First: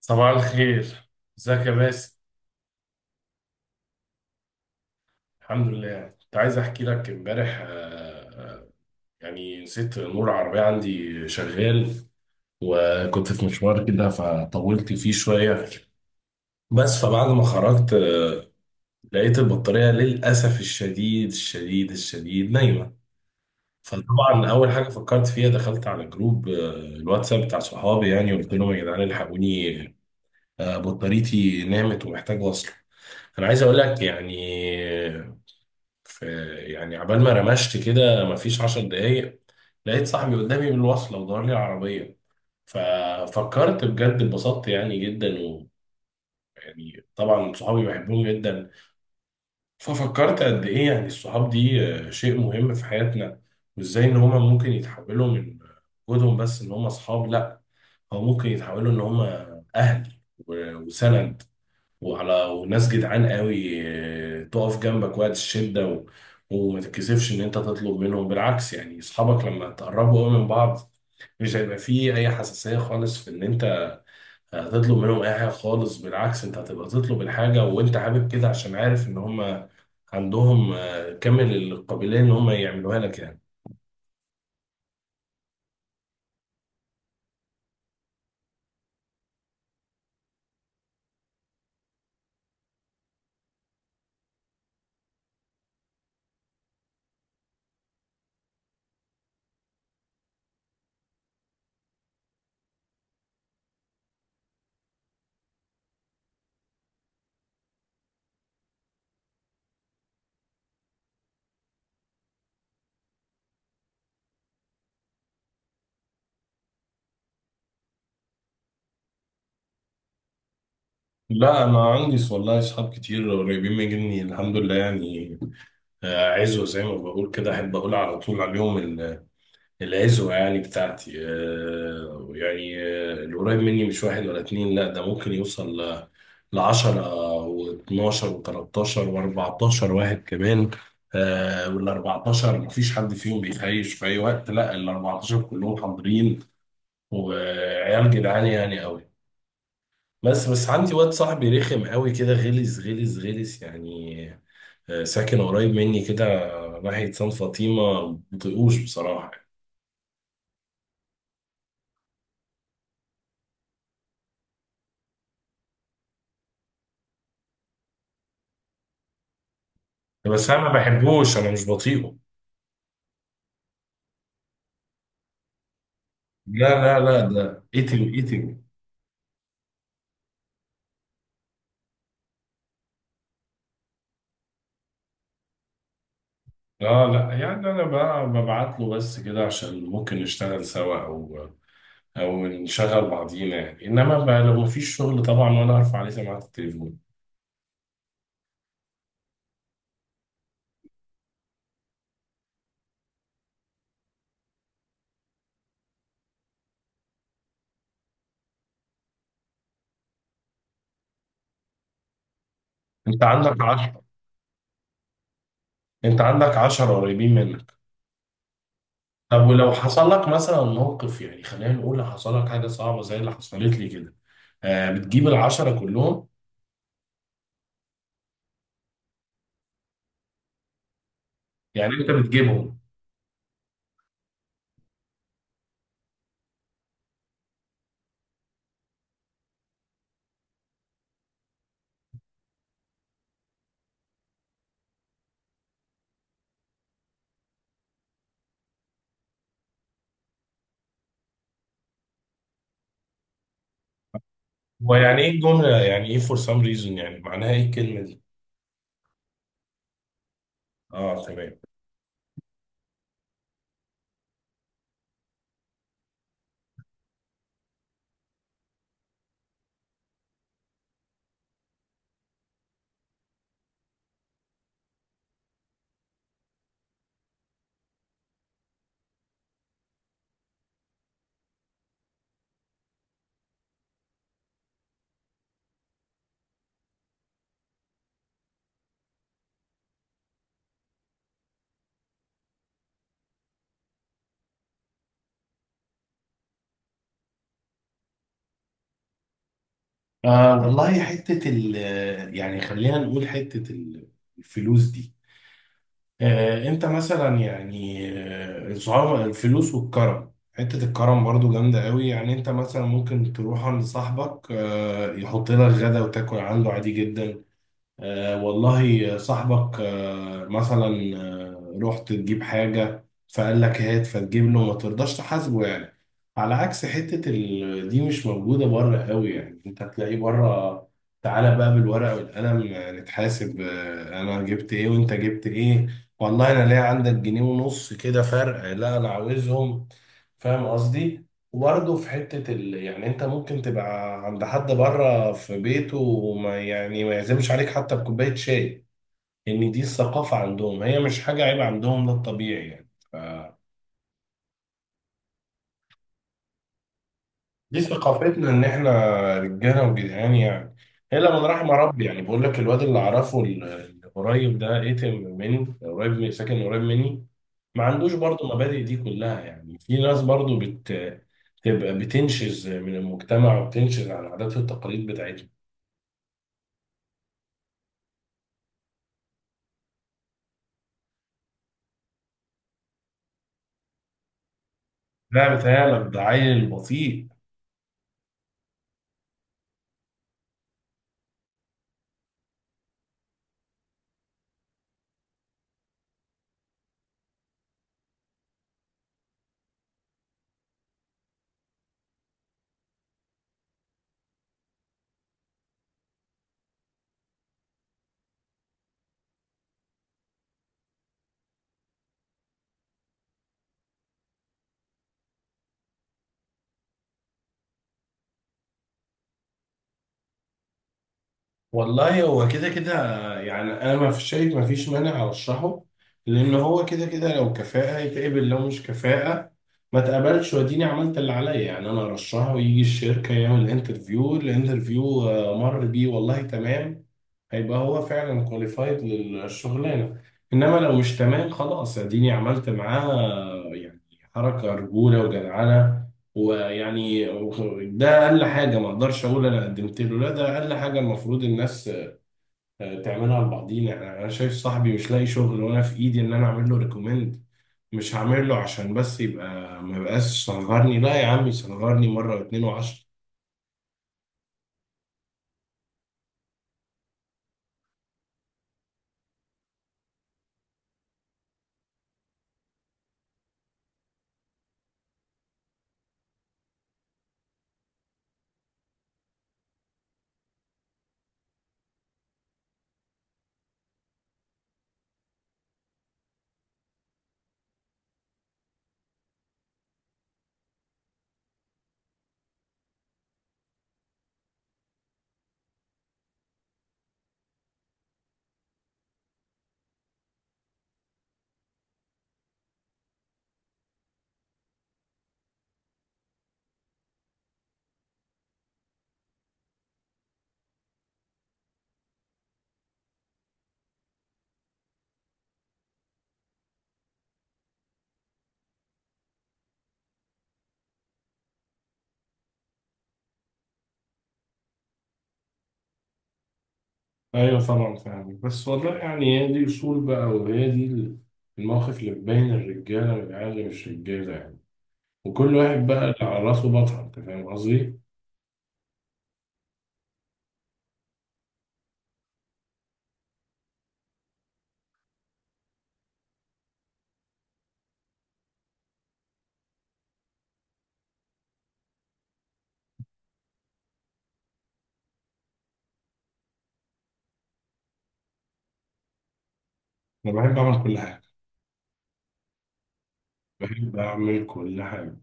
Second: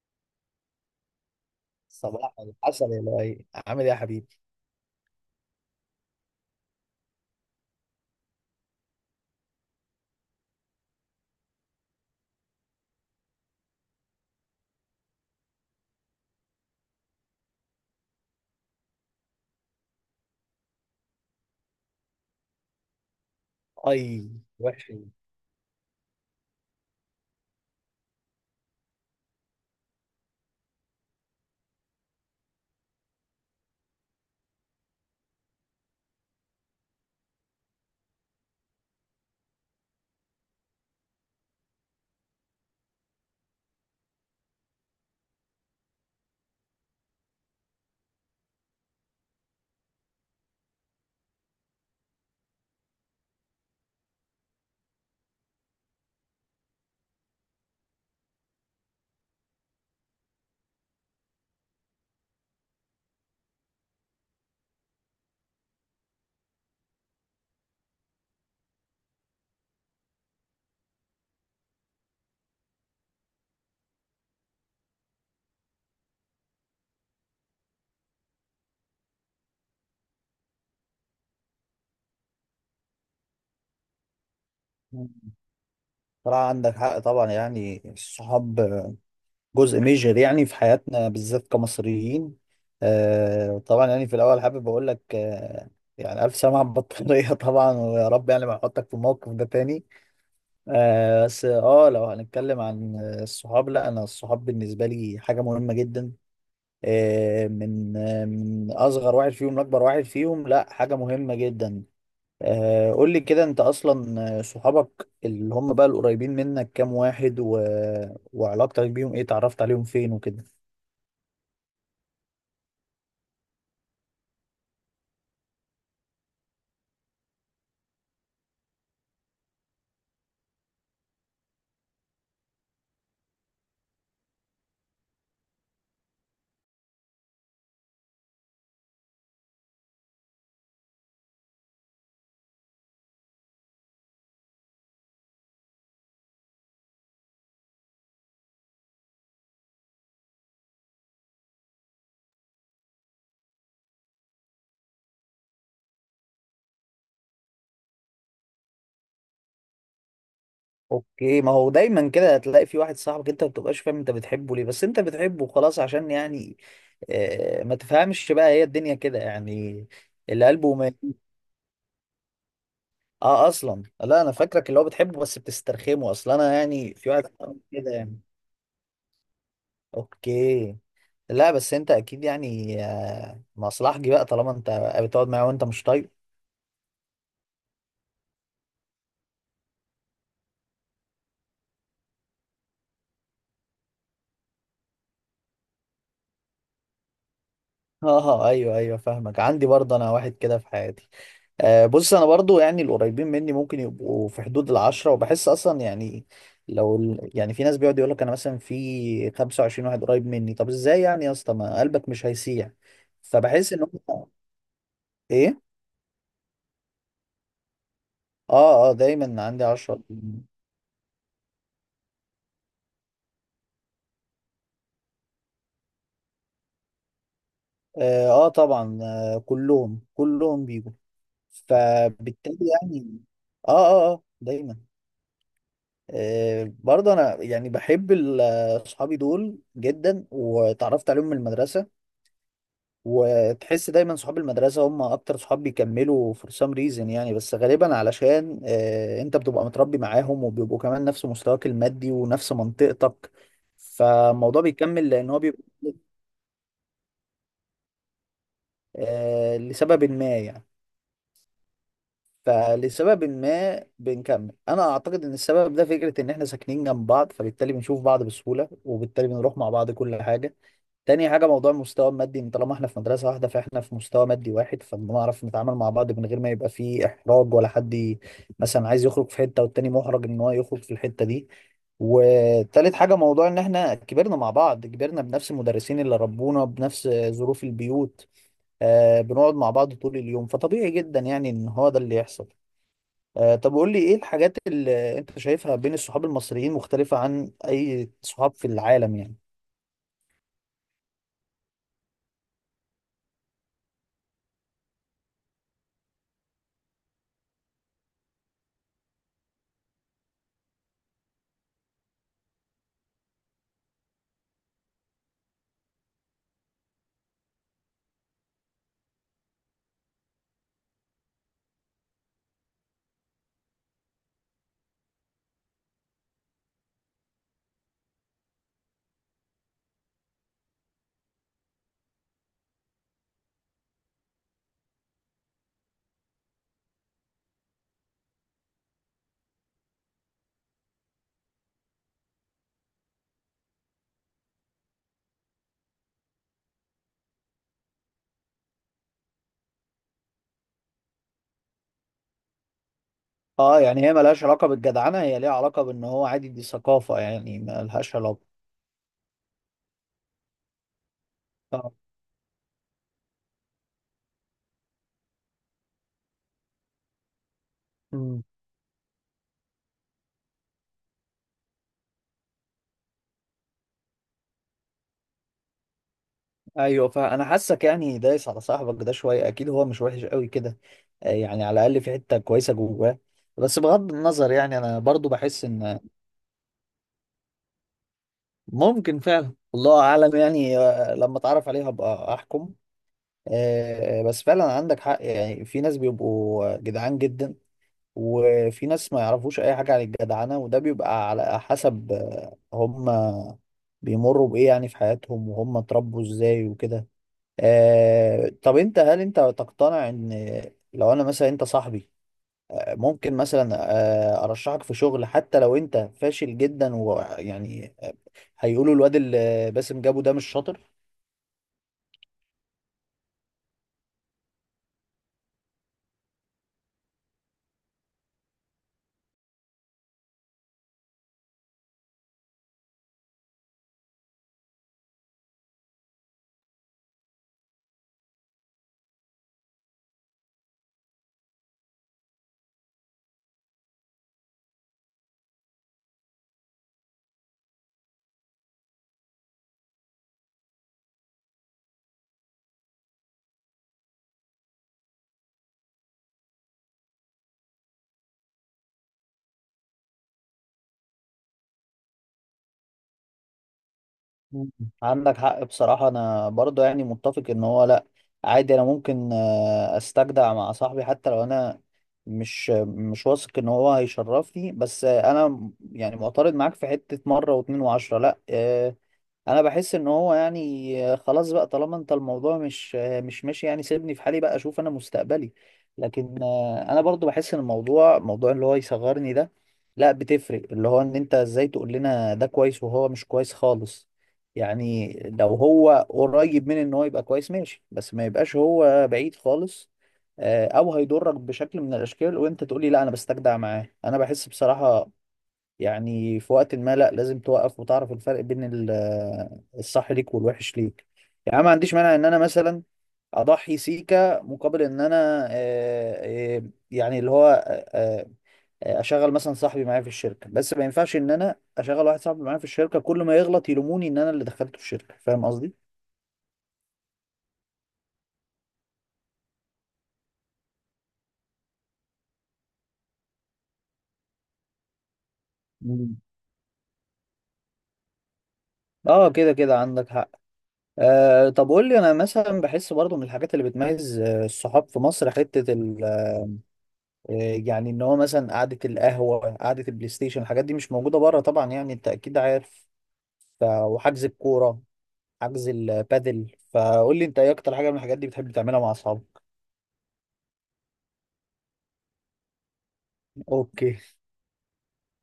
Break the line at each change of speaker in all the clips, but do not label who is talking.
صباح الخير، ازيك يا باسم؟
صباح الحسن يا لؤي، عامل ايه يا حبيبي؟
الحمد لله. كنت عايز احكي لك امبارح، آه، يعني نسيت نور العربية عندي شغال، وكنت في مشوار كده فطولت فيه شوية. بس فبعد ما خرجت لقيت البطارية للأسف الشديد الشديد الشديد نايمة.
اي،
فطبعا أول حاجة
وحش.
فكرت فيها دخلت على جروب الواتساب بتاع صحابي يعني، وقلت لهم يا جدعان الحقوني، بطاريتي نامت ومحتاج وصل. انا عايز اقول لك يعني، في، يعني عبال ما رمشت كده مفيش 10 دقايق لقيت صاحبي قدامي بالوصلة ودور لي العربية. ففكرت بجد اتبسطت يعني جدا، ويعني طبعا صحابي بحبهم جدا. ففكرت قد ايه يعني الصحاب دي شيء مهم في حياتنا، وازاي ان هما ممكن يتحولوا من وجودهم بس ان هما صحاب، لا، هو ممكن يتحولوا ان هما اهل وسند، وعلى وناس جدعان قوي، تقف جنبك وقت الشدة وما تتكسفش ان انت تطلب منهم. بالعكس، يعني اصحابك لما تقربوا قوي من بعض مش هيبقى فيه اي حساسية خالص في ان انت هتطلب منهم اي حاجة خالص. بالعكس، انت هتبقى تطلب الحاجة وانت حابب كده، عشان عارف ان هم عندهم كامل القابلية ان هم يعملوها لك يعني.
صراحة عندك حق طبعا، يعني الصحاب جزء ميجر يعني في حياتنا بالذات كمصريين. آه طبعا، يعني في الاول حابب اقول لك الف سلامة على البطارية طبعا، ويا رب يعني ما احطك في الموقف ده تاني. آه بس اه لو هنتكلم عن الصحاب، لا انا الصحاب بالنسبة لي حاجة مهمة جدا، من اصغر واحد فيهم لاكبر واحد فيهم، لا حاجة مهمة جدا. قول لي كده انت اصلا، صحابك اللي هم بقى القريبين منك كام واحد و... وعلاقتك بيهم ايه؟ اتعرفت عليهم فين وكده؟
لا، انا عندي والله اصحاب كتير قريبين مني الحمد لله يعني. عزوة زي ما بقول كده، احب اقول على طول عليهم العزوة. يعني بتاعتي القريب مني مش واحد ولا اتنين، لا ده ممكن يوصل ل10 و12 و13 و14 واحد كمان. وال14 مفيش حد فيهم بيخيش في أي وقت، لا ال14 كلهم حاضرين، وعيال جدعان يعني قوي. بس، بس عندي واد صاحبي رخم قوي كده، غلس غلس غلس يعني. ساكن قريب مني كده، ناحية سان فاطمة. مبطيقوش بصراحة.
اوكي، ما هو دايما كده هتلاقي في واحد صاحبك انت ما بتبقاش فاهم انت بتحبه ليه، بس انت بتحبه خلاص عشان يعني، ما تفهمش بقى، هي الدنيا كده يعني. اللي
بس انا ما
قلبه ما،
بحبوش، انا مش بطيقه.
اه، اصلا لا انا فاكرك اللي هو بتحبه بس بتسترخمه، اصلا انا
لا
يعني
لا
في
لا،
واحد صاحبي
ده
كده
ايتيو
يعني.
ايتيو.
اوكي. لا بس انت اكيد يعني مصلحجي بقى، طالما انت بتقعد معاه وانت مش طايق.
اه لا، يعني انا بقى ببعت له بس كده عشان ممكن نشتغل سوا، او نشغل بعضينا يعني. انما بقى لو مفيش شغل طبعا، وانا ارفع عليه سماعه التليفون.
اه ايوه ايوه فاهمك، عندي برضه انا واحد كده في حياتي. آه بص، انا برضه يعني القريبين مني ممكن يبقوا في حدود العشرة، وبحس اصلا يعني لو ال- يعني في ناس بيقعد يقول لك انا مثلا في 25 واحد قريب مني، طب ازاي يعني يا اسطى ما قلبك مش هيسيح؟
انت عندك
فبحس ان
10،
هم، ايه؟
انت عندك 10 قريبين منك؟
اه اه، دايما
طب
عندي
ولو
10.
حصل لك مثلا موقف، يعني خلينا نقول حصل لك حاجه صعبه زي اللي حصلت لي كده، آه بتجيب ال10 كلهم؟
اه, آه طبعا آه، كلهم بيجوا،
يعني انت
فبالتالي
بتجيبهم.
يعني. اه اه اه دايما. برضه انا يعني بحب ال- اصحابي دول جدا، وتعرفت عليهم من المدرسه. وتحس دايما صحاب المدرسه هم اكتر صحاب بيكملوا for some reason يعني. بس غالبا علشان انت بتبقى متربي معاهم، وبيبقوا كمان نفس مستواك المادي ونفس منطقتك، فالموضوع بيكمل
ويعني ايه
لان هو بيبقى
الجمله؟ يعني ايه for some reason؟ يعني معناها ايه الكلمه دي؟
لسبب ما يعني.
اه تمام.
فلسبب ما بنكمل، انا اعتقد ان السبب ده فكرة ان احنا ساكنين جنب بعض، فبالتالي بنشوف بعض بسهولة، وبالتالي بنروح مع بعض كل حاجة. تاني حاجة موضوع المستوى المادي، ان طالما احنا في مدرسة واحدة فاحنا في مستوى مادي واحد، فبنعرف نتعامل مع بعض من غير ما يبقى فيه احراج، ولا حد ي- مثلا عايز يخرج في حتة والتاني محرج ان هو يخرج في الحتة دي. وتالت حاجة موضوع ان احنا كبرنا مع بعض، كبرنا بنفس المدرسين اللي ربونا بنفس ظروف البيوت. آه بنقعد مع بعض طول اليوم، فطبيعي جدا يعني ان هو ده اللي يحصل. طب قول لي ايه الحاجات اللي انت شايفها بين الصحاب المصريين مختلفة عن اي صحاب في العالم يعني؟
آه والله حتة ال يعني خلينا نقول الفلوس دي. آه انت مثلا يعني، الفلوس والكرم، حتة الكرم برضو جامدة قوي. يعني انت مثلا ممكن تروح عند صاحبك آه يحط لك غدا وتاكل عنده عادي جدا. آه والله صاحبك آه مثلا آه رحت تجيب حاجة فقال لك هات، فتجيب له ما ترضاش تحاسبه يعني. على عكس دي مش موجودة بره قوي يعني. انت تلاقي بره تعالى بقى بالورقة والقلم، نتحاسب، آه انا جبت ايه وانت جبت ايه، والله انا ليه عندك جنيه ونص كده فرق؟ لا انا عاوزهم، فاهم قصدي؟ وبرضه في يعني انت ممكن تبقى عند حد بره في بيته وما يعني ما يعزمش عليك حتى بكوباية شاي. ان دي الثقافة عندهم، هي مش حاجة عيب عندهم، ده الطبيعي يعني.
اه يعني هي ملهاش علاقة بالجدعنة، هي ليها علاقة بان هو عادي، دي ثقافة يعني،
دي
ملهاش علاقة.
ثقافتنا ان احنا رجاله وجدعان يعني. الا من رحم
اه.
ربي، يعني بقول لك الواد اللي اعرفه اللي قريب ده، ايتم مني، قريب، من ساكن قريب مني، ما عندوش
امم.
برضه مبادئ دي كلها. يعني في ناس برضه تبقى بتنشز من المجتمع، وبتنشز عن العادات والتقاليد بتاعتهم.
ايوه، فانا حاسك يعني دايس على صاحبك ده شوية، اكيد هو مش وحش قوي كده، يعني على الاقل في حتة كويسة جواه. بس بغض النظر، يعني انا برضو
لا
بحس ان،
بتهيألك، ده عيل بطيء.
ممكن فعلا، الله اعلم يعني، لما اتعرف عليه هبقى احكم. بس فعلا عندك حق، يعني في ناس بيبقوا جدعان جدا، وفي ناس ما يعرفوش اي حاجة عن الجدعنة، وده بيبقى على حسب هم بيمروا بايه يعني في حياتهم، وهم اتربوا ازاي وكده. طب انت هل انت تقتنع ان لو انا مثلا انت صاحبي، آه، ممكن مثلا آه، ارشحك في شغل حتى لو انت فاشل جدا ويعني هيقولوا الواد اللي باسم جابه ده مش شاطر؟
والله هو كده كده، يعني انا ما فيش مانع ارشحه، لان هو كده كده، لو كفاءة يتقبل، لو مش كفاءة ما تقبلش، واديني عملت اللي عليا. يعني انا ارشحه ويجي الشركة يعمل انترفيو، الانترفيو مر بيه، والله تمام، هيبقى هو فعلا كواليفايد للشغلانة. انما لو مش تمام، خلاص اديني عملت معاه يعني حركة رجولة وجدعنة. ويعني ده اقل حاجه، ما اقدرش اقول انا قدمت له، لا ده اقل حاجه المفروض الناس تعملها لبعضينا. يعني انا شايف صاحبي مش لاقي شغل، وانا في ايدي ان انا اعمل له ريكومند، مش هعمل له عشان بس يبقى ما يبقاش صغرني؟ لا يا عم صغرني مره واتنين و10.
مم. عندك حق بصراحة، أنا برضه يعني متفق إن هو لأ، عادي، أنا ممكن أستجدع مع صاحبي حتى لو أنا مش واثق إن هو هيشرفني. بس أنا م- يعني معترض معاك في حتة مرة واتنين وعشرة لأ، انا بحس ان هو يعني خلاص بقى، طالما انت الموضوع مش ماشي يعني، سيبني في حالي بقى اشوف انا مستقبلي. لكن انا برضو بحس ان الموضوع، موضوع اللي هو يصغرني ده، لا بتفرق، اللي هو ان انت ازاي تقول لنا ده كويس وهو مش كويس خالص يعني؟ لو هو قريب من ان هو يبقى كويس ماشي، بس ما يبقاش هو بعيد خالص، او هيضرك بشكل من الاشكال وانت تقولي لا انا بستجدع معاه. انا بحس بصراحة يعني في وقت ما لا، لازم توقف وتعرف الفرق بين ال- الصح ليك والوحش ليك. يعني أنا ما عنديش مانع ان انا مثلا اضحي سيكا مقابل ان انا آه، آه، يعني اللي هو آه، آه، اشغل مثلا صاحبي معايا في الشركه. بس ما ينفعش ان انا اشغل واحد صاحبي معايا في الشركه كل ما يغلط يلوموني ان انا اللي دخلته الشركه، فاهم قصدي؟
ايوه طبعا فاهم، بس والله يعني هي دي اصول بقى، وهي دي المواقف اللي بتبين الرجاله من العيال اللي مش رجاله يعني. وكل واحد بقى
مم.
على راسه بطل، انت فاهم قصدي؟
اه كده كده عندك حق. آه طب قول لي، انا مثلا بحس برضو من الحاجات اللي بتميز الصحاب في مصر حته، آه، يعني ان هو مثلا قعده القهوه، قعده البلاي ستيشن، الحاجات دي مش موجوده بره طبعا يعني، انت اكيد عارف. ف... وحجز الكوره، حجز البادل، فقول لي انت ايه اكتر حاجه من الحاجات دي بتحب تعملها مع اصحابك؟
انا بحب اعمل كل حاجه، بحب
اوكي.
اعمل كل حاجه.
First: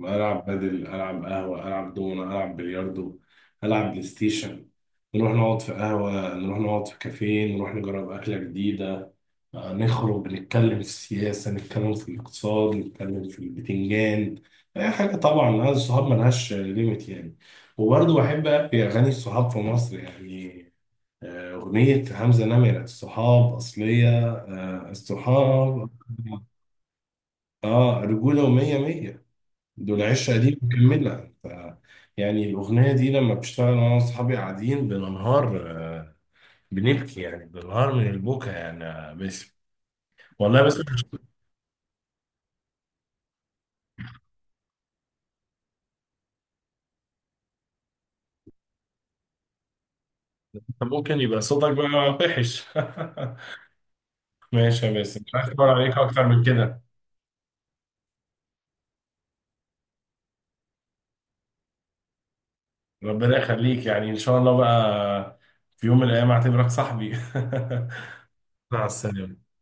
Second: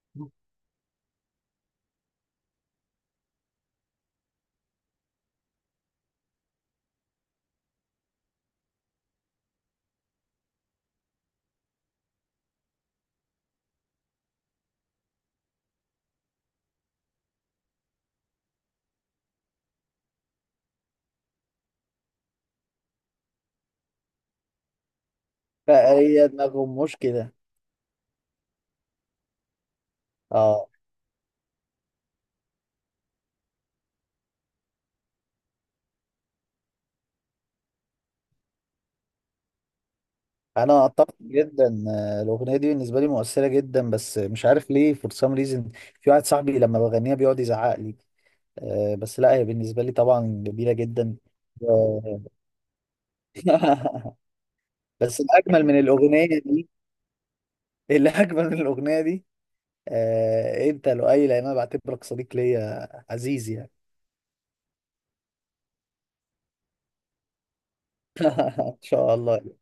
العب بدل، العب قهوه، العب دومنه، العب بلياردو، العب بلاي ستيشن. نروح نقعد في قهوه، نروح نقعد في كافيه، نروح نجرب اكله جديده، نخرج، نتكلم في السياسه، نتكلم في الاقتصاد، نتكلم في البتنجان، اي حاجه. طبعا انا الصحاب ملهاش ليميت يعني. وبرضه بحب في اغاني الصحاب في مصر يعني، اغنيه حمزه نمره الصحاب اصليه. الصحاب،
فهي دماغهم مش كده.
اه رجوله ومية مية، دول 10 دي
اه
مكملة. ف يعني الأغنية دي لما بشتغل أنا وأصحابي قاعدين بننهار، بنبكي يعني، بننهار من البكا يعني يا باسم والله. بس
انا اتفق جدا، الاغنيه دي بالنسبه لي مؤثره جدا، بس مش عارف ليه، فور سام ريزن في واحد صاحبي لما بغنيها بيقعد يزعق لي. بس لا، هي بالنسبه لي طبعا جميله جدا.
ممكن يبقى صوتك بقى
و-
وحش. ماشي يا باسم،
بس
مش عايز
الاجمل
أكبر
من
عليك أكتر
الاغنيه،
من كده.
اللي أجمل من الأغنية دي، آه، أنت لؤي، لأن أنا بعتبرك صديق ليا
ربنا
عزيز يعني.
يخليك، يعني إن شاء الله بقى في يوم من الأيام أعتبرك صاحبي.
إن
مع
شاء
السلامة.
الله.